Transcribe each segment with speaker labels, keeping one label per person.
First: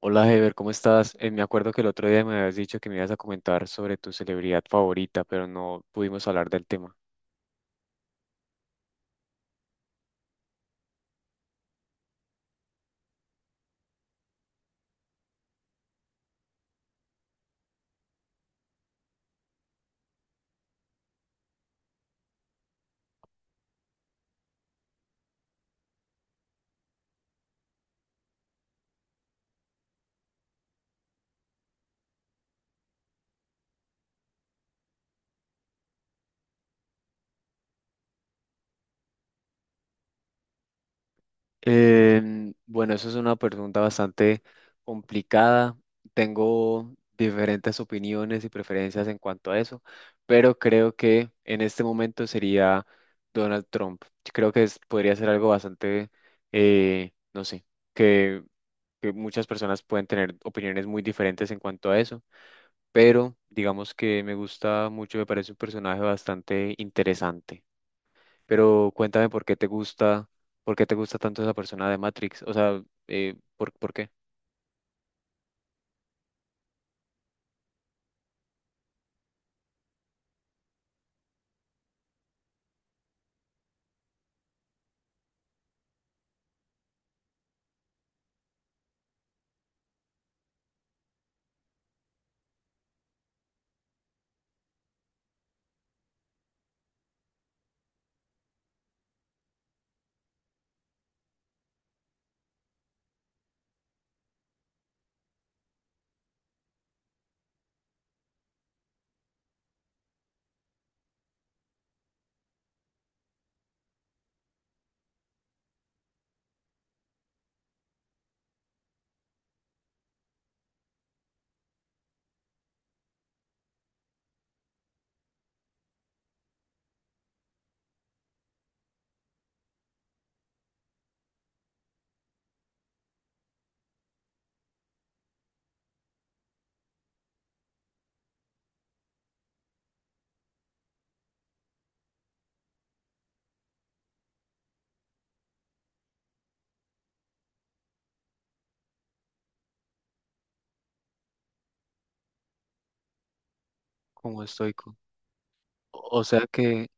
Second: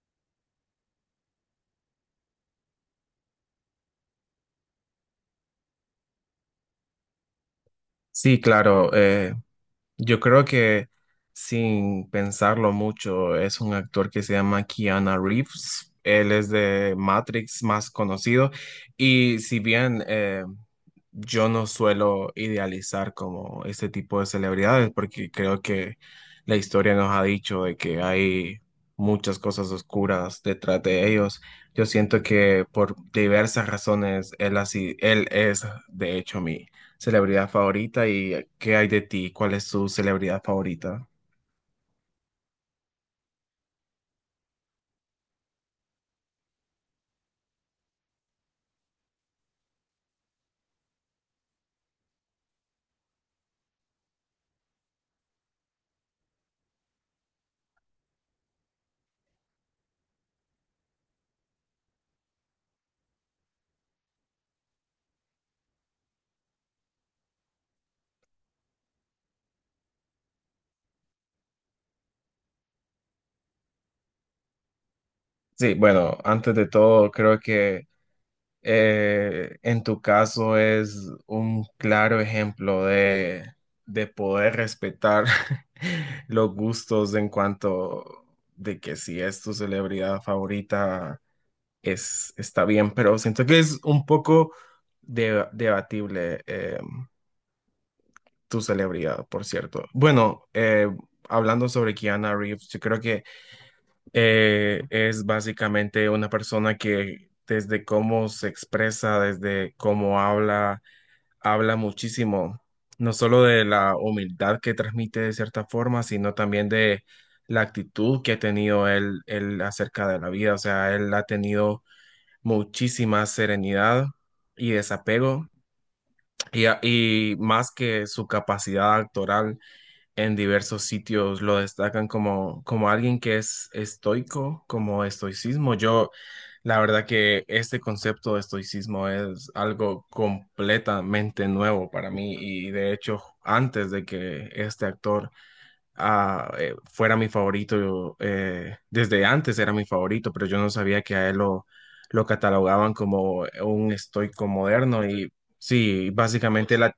Speaker 1: Hola Heber, ¿cómo estás? Me acuerdo que el otro día me habías dicho que me ibas a comentar sobre tu celebridad favorita, pero no pudimos hablar del tema.
Speaker 2: Sí, claro. Yo creo que sin pensarlo mucho, es un actor que se llama Keanu Reeves. Él es de Matrix más conocido. Y si bien yo no suelo idealizar como este tipo de celebridades, porque creo que la historia nos ha dicho de que hay muchas cosas oscuras detrás de ellos. Yo siento que por diversas razones él es de hecho mi celebridad favorita. ¿Y qué hay de ti? ¿Cuál es tu celebridad favorita?
Speaker 1: Bueno, eso es una pregunta bastante complicada. Tengo diferentes opiniones y preferencias en cuanto a eso, pero creo que en este momento sería Donald Trump. Creo que podría ser algo bastante, no sé, que que muchas personas pueden tener opiniones muy diferentes en cuanto a eso, pero digamos que me gusta mucho, me parece un personaje bastante interesante. Pero cuéntame por qué te gusta, por qué te gusta tanto esa persona de Matrix, o sea, por qué?
Speaker 2: Sí, bueno, antes de todo, creo que en tu caso es un claro ejemplo de poder respetar los gustos en cuanto de que si es tu celebridad favorita, está bien, pero siento que es un poco debatible. Tu celebridad, por cierto. Bueno, hablando sobre Keanu Reeves, yo creo que es básicamente una persona que desde cómo se expresa, desde cómo habla, habla muchísimo, no solo de la humildad que transmite de cierta forma, sino también de la actitud que ha tenido él acerca de la vida. O sea, él ha tenido muchísima serenidad y desapego. Y más que su capacidad actoral, en diversos sitios lo destacan como alguien que es estoico, como estoicismo. Yo, la verdad que este concepto de estoicismo es algo completamente nuevo para mí, y de hecho antes de que este actor fuera mi favorito, yo, desde antes era mi favorito, pero yo no sabía que a él lo catalogaban como un
Speaker 1: Como
Speaker 2: estoico
Speaker 1: estoico.
Speaker 2: moderno y sí,
Speaker 1: O sea
Speaker 2: básicamente
Speaker 1: que,
Speaker 2: la.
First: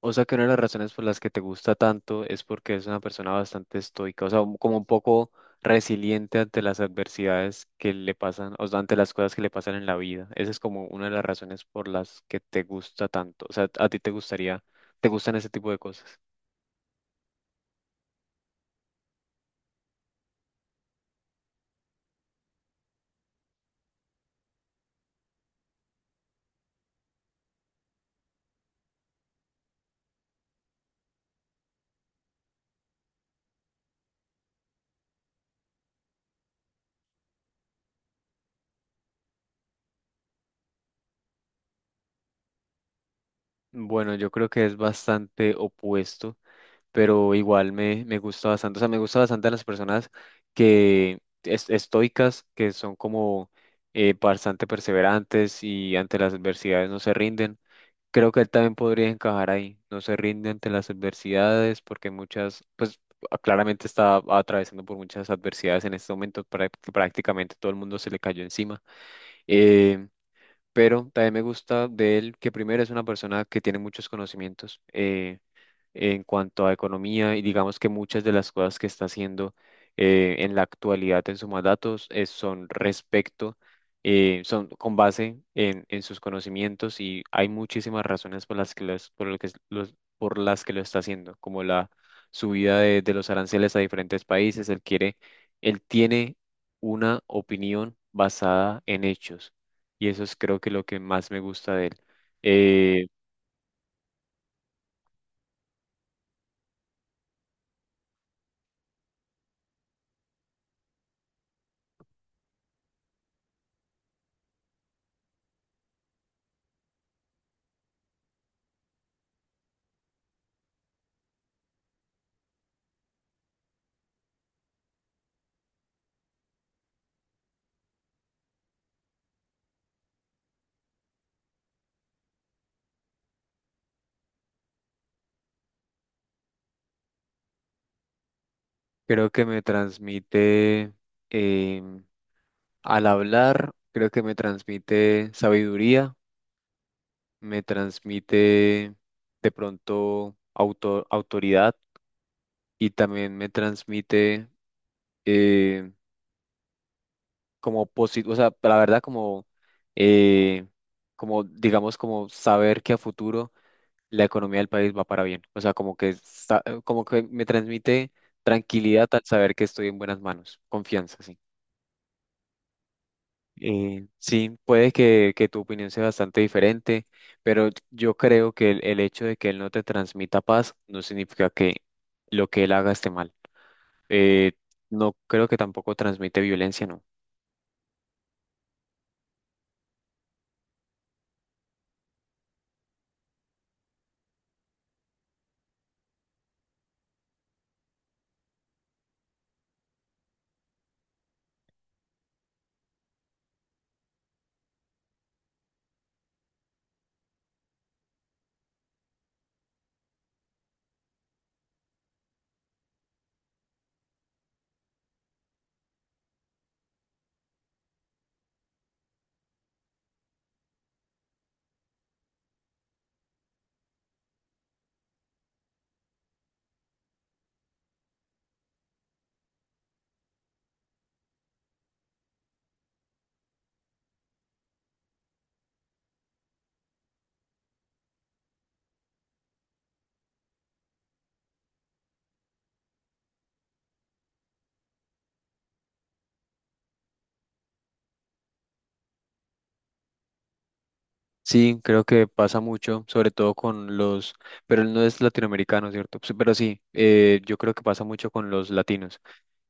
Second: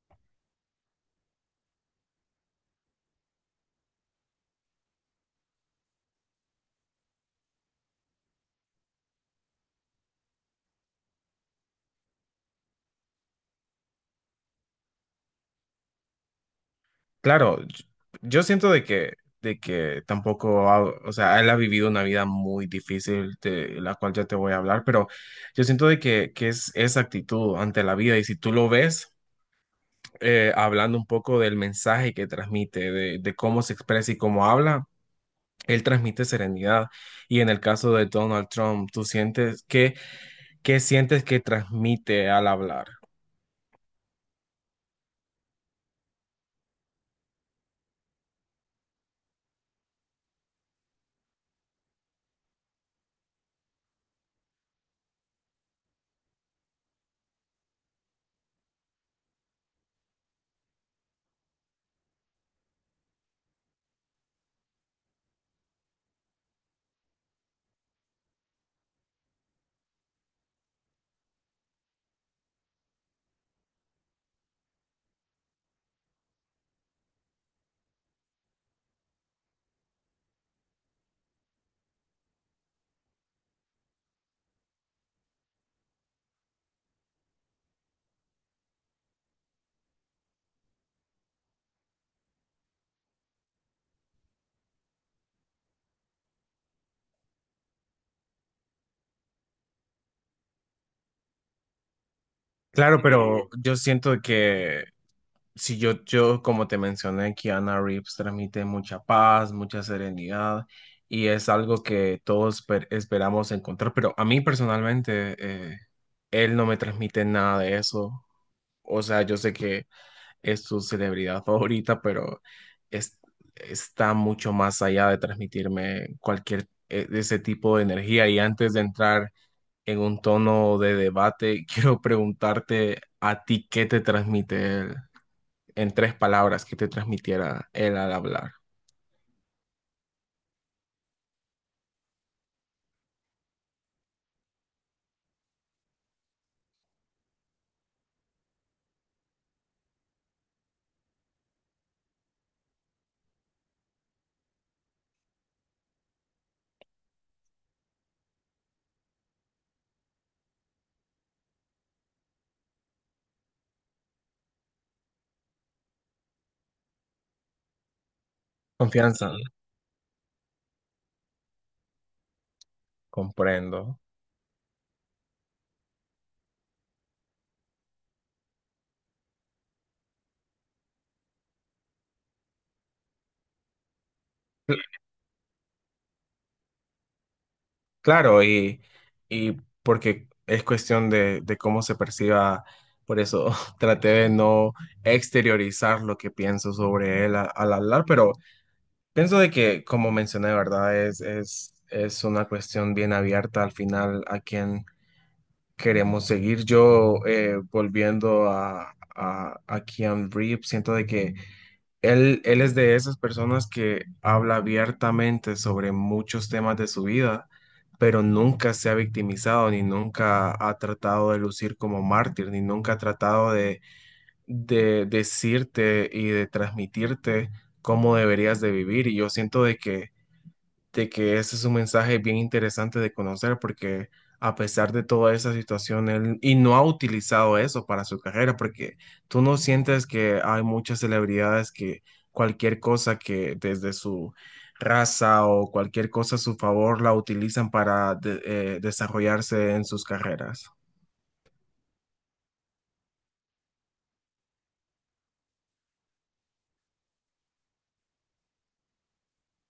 Speaker 1: o sea que una de las razones por las que te gusta tanto es porque es una persona bastante estoica, o sea, como un poco resiliente ante las adversidades que le pasan, o sea, ante las cosas que le pasan en la vida. Esa es como una de las razones por las que te gusta tanto. O sea, a ti te gustaría, te gustan ese tipo de cosas.
Speaker 2: Claro, yo siento de que tampoco, o sea, él ha vivido una vida muy difícil, de la cual ya te voy a hablar, pero yo siento que es esa actitud ante la vida. Y si tú lo ves, hablando un poco del mensaje que transmite, de, cómo se expresa y cómo habla, él transmite serenidad. Y en el caso de Donald Trump, ¿tú sientes que...? ¿Qué sientes que transmite al hablar?
Speaker 1: Bueno, yo creo que es bastante opuesto, pero igual me gusta bastante. O sea, me gusta bastante las personas que estoicas, que son como bastante perseverantes y ante las adversidades no se rinden. Creo que él también podría encajar ahí. No se rinde ante las adversidades porque muchas, pues claramente está atravesando por muchas adversidades en este momento, que prácticamente todo el mundo se le cayó encima. Eh, pero también me gusta de él que primero es una persona que tiene muchos conocimientos. En cuanto a economía y digamos que muchas de las cosas que está haciendo en la actualidad en su mandato son respecto, son con base en sus conocimientos y hay muchísimas razones por las por lo que por las que lo está haciendo, como la subida de los aranceles a diferentes países, él quiere, él tiene una opinión basada en hechos y eso es creo que lo que más me gusta de él.
Speaker 2: Claro,
Speaker 1: Eh,
Speaker 2: pero yo siento que Si yo, yo, como te mencioné, Keanu Reeves transmite mucha paz, mucha serenidad, y es algo que todos esperamos encontrar, pero a mí personalmente, eh, él no me transmite nada de eso. O sea, yo sé que es su celebridad favorita, pero es- está mucho más allá de transmitirme cualquier de ese tipo de energía. Y antes de entrar en un tono de debate, quiero preguntarte a ti qué te transmite él en tres palabras que te transmitiera él al hablar.
Speaker 1: Creo que me transmite, em, al hablar, creo que me transmite sabiduría, me transmite de pronto autoridad y también me transmite eh, como positivo, o sea, la verdad como, eh, como digamos como saber que a futuro la economía del país va para bien, o sea, como como que me transmite tranquilidad al
Speaker 2: Confianza,
Speaker 1: saber que estoy en buenas manos, confianza, sí.
Speaker 2: comprendo.
Speaker 1: Sí, puede que tu opinión sea bastante diferente, pero yo creo que el hecho de que él no te transmita paz no significa que lo que él haga esté mal. Eh, no creo que tampoco transmite violencia, ¿no?
Speaker 2: Claro, y porque es cuestión de, cómo se perciba, por eso traté de no exteriorizar lo que pienso sobre él al hablar, pero pienso de que, como mencioné, ¿verdad? Es una cuestión bien abierta al final a quién queremos seguir. Yo, volviendo a Keanu Reeves, siento de que él es de esas personas que habla abiertamente sobre muchos temas de su vida, pero nunca se ha victimizado, ni nunca ha tratado de lucir como mártir, ni nunca ha tratado de decirte y de transmitirte cómo deberías de vivir. Y yo siento de que ese es un mensaje bien interesante de conocer, porque a pesar de toda esa situación, él y no ha utilizado eso para su carrera. Porque, ¿tú no sientes que hay muchas celebridades que cualquier cosa que desde su raza o cualquier cosa a su favor la utilizan para desarrollarse en sus carreras?
Speaker 1: Sí, creo que pasa mucho, sobre todo con los, pero él no es latinoamericano, ¿cierto? Sí, pero sí, yo creo que pasa mucho con los latinos,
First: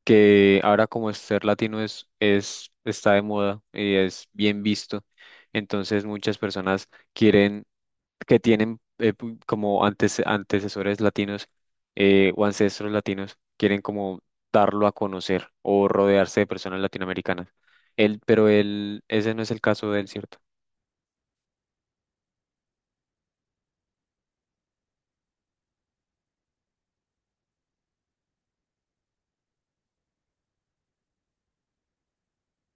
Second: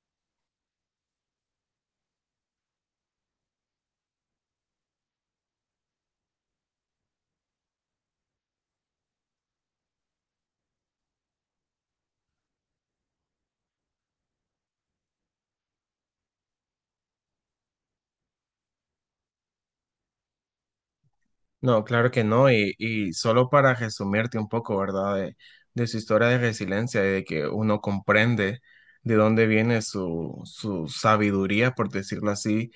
Speaker 1: que ahora como ser latino es, está de moda y es bien visto, entonces muchas personas quieren que tienen como antes, antecesores latinos o ancestros latinos, quieren como darlo a conocer o rodearse de personas latinoamericanas. Pero él, ese no es el caso de él, ¿cierto?
Speaker 2: No, claro que no, y solo para resumirte un poco, ¿verdad? De su historia de resiliencia y de que uno comprende de dónde viene su sabiduría, por decirlo así.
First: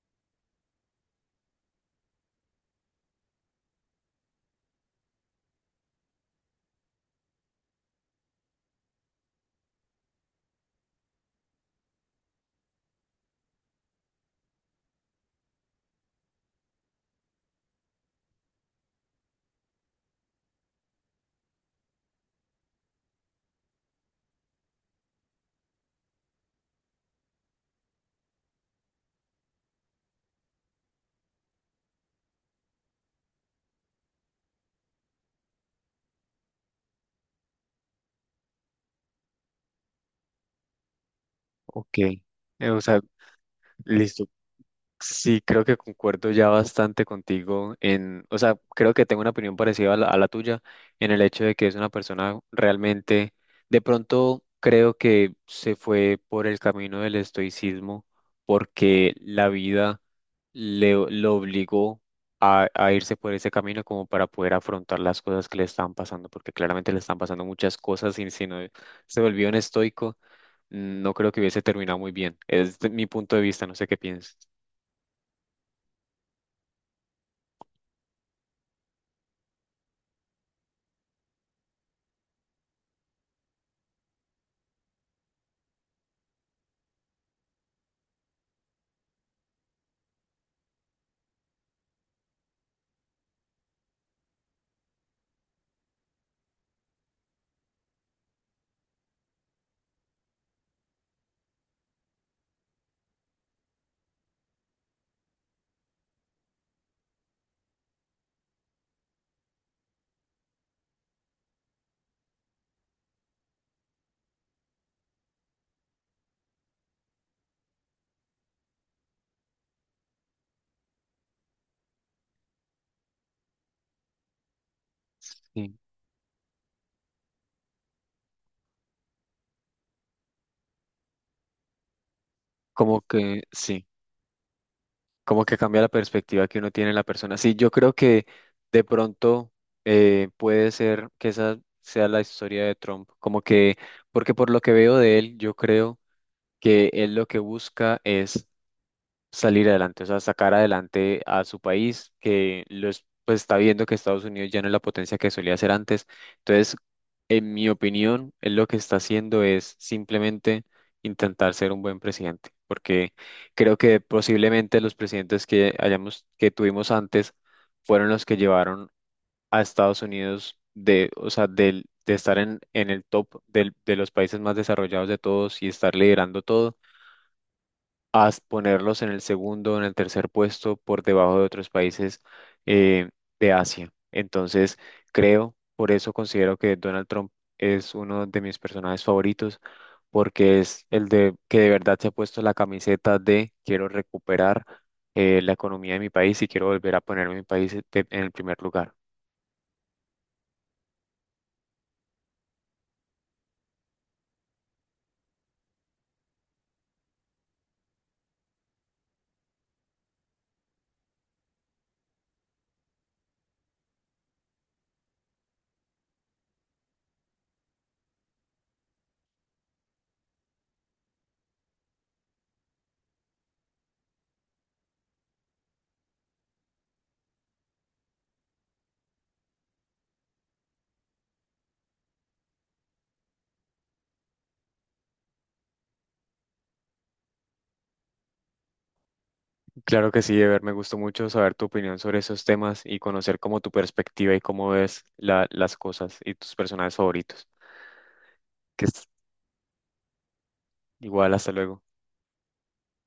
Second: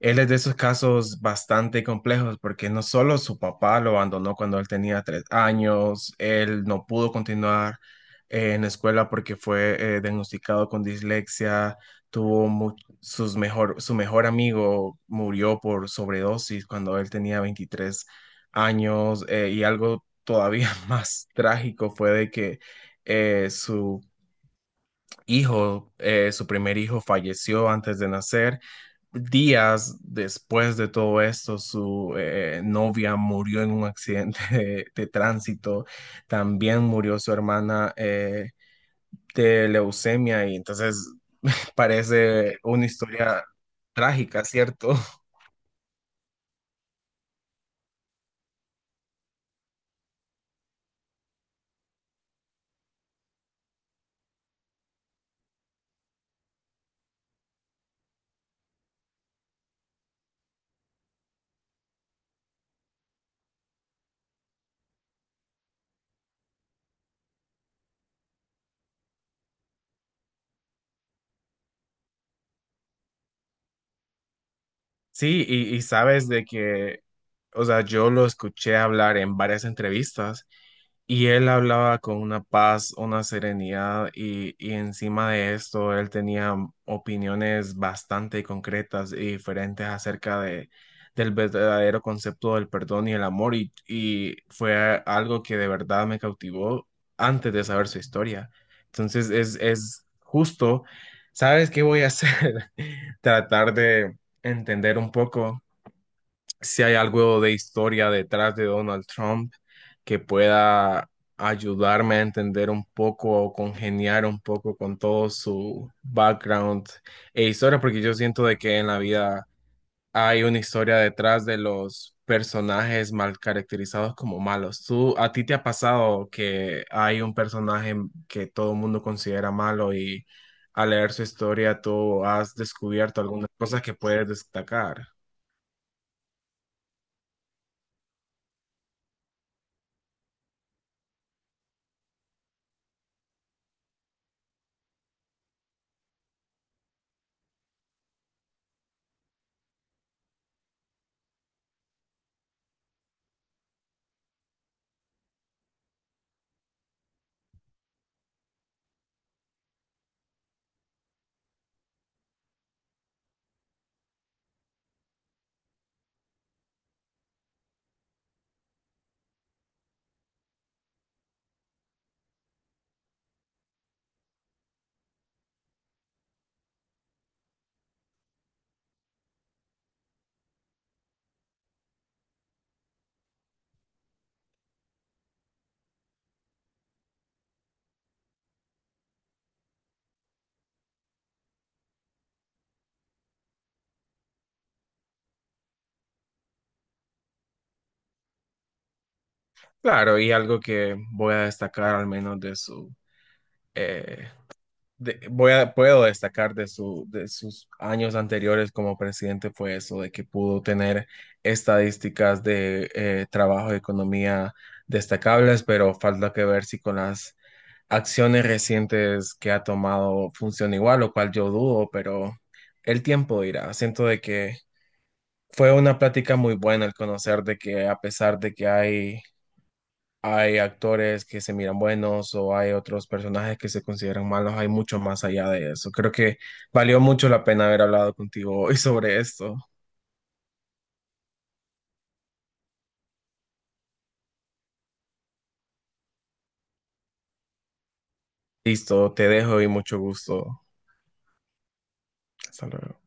Speaker 2: Él es de esos casos bastante complejos porque no solo su papá lo abandonó cuando él tenía 3 años, él no pudo continuar en la escuela porque fue diagnosticado con dislexia, tuvo mu- su mejor amigo murió por sobredosis cuando él tenía 23 años, y algo todavía más trágico fue de que eh, su su primer hijo falleció antes de nacer. Días después de todo esto, su novia murió en un accidente de tránsito. También murió su hermana de leucemia y entonces
Speaker 1: Ok.
Speaker 2: parece
Speaker 1: O
Speaker 2: una
Speaker 1: sea,
Speaker 2: historia
Speaker 1: listo.
Speaker 2: trágica, ¿cierto?
Speaker 1: Sí, creo que concuerdo ya bastante contigo en, o sea, creo que tengo una opinión parecida a a la tuya en el hecho de que es una persona realmente, de pronto creo que se fue por el camino del estoicismo porque la vida lo obligó a irse por ese camino como para poder afrontar las cosas que le estaban pasando, porque claramente le están pasando muchas cosas y si no se volvió un estoico, no creo que hubiese terminado muy bien. Es mi punto de vista, no sé qué piensas.
Speaker 2: Sí, y sabes de que, o sea, yo lo escuché hablar en varias entrevistas y él hablaba con una paz, una serenidad, y encima de esto él tenía opiniones bastante concretas y diferentes acerca del verdadero concepto del perdón y el amor, y fue algo que de verdad me cautivó antes de saber su historia. Entonces es justo. ¿Sabes qué voy a hacer? Tratar de entender un poco si hay algo de historia detrás de Donald Trump que pueda ayudarme a entender un poco o congeniar un poco con todo su background e historia, porque yo siento de que en la vida hay una historia detrás de los personajes mal caracterizados como malos. ¿A ti te ha
Speaker 1: Sí,
Speaker 2: pasado que hay un personaje que todo el mundo considera malo y al leer su historia tú has descubierto algunas cosas
Speaker 1: sí,
Speaker 2: que puedes destacar?
Speaker 1: como que cambia la perspectiva que uno tiene en la persona. Sí, yo creo que de pronto puede ser que esa sea la historia de Trump, como que, porque por lo que veo de él, yo creo que él lo que busca es salir adelante, o sea, sacar adelante a su país, que los, pues está viendo que Estados Unidos ya no es la potencia que solía ser antes. Entonces, en mi opinión, él lo que está haciendo es simplemente intentar ser un buen presidente, porque creo que posiblemente los presidentes que hayamos, que tuvimos antes fueron los que llevaron a Estados Unidos de, o sea, de estar en el top de los países más desarrollados de todos y estar liderando todo a ponerlos en el segundo, en el tercer puesto, por debajo de otros países eh, de Asia. Entonces, creo, por eso considero que Donald Trump es uno de mis personajes favoritos, porque es el de que de verdad se ha puesto la camiseta de quiero recuperar la economía de mi país y quiero volver a poner mi país en el primer lugar.
Speaker 2: Claro, y algo que voy a destacar al menos de su, eh, de- voy a, puedo destacar de sus años anteriores como presidente fue eso, de que pudo tener estadísticas de trabajo y economía destacables, pero falta que ver si con las acciones recientes que ha tomado funciona igual, lo cual yo dudo, pero el tiempo dirá. Siento de que fue una plática muy buena el conocer de que a pesar de que hay actores que se miran buenos o hay otros personajes que se consideran malos, hay mucho más allá de eso. Creo que valió mucho la pena haber hablado contigo hoy sobre esto.
Speaker 1: Claro que sí, Ever, me gustó mucho saber tu opinión sobre esos temas y conocer como tu perspectiva y cómo ves las cosas y tus personajes favoritos. Que estés
Speaker 2: Listo, te dejo y mucho gusto.
Speaker 1: Igual, hasta luego.
Speaker 2: Hasta luego.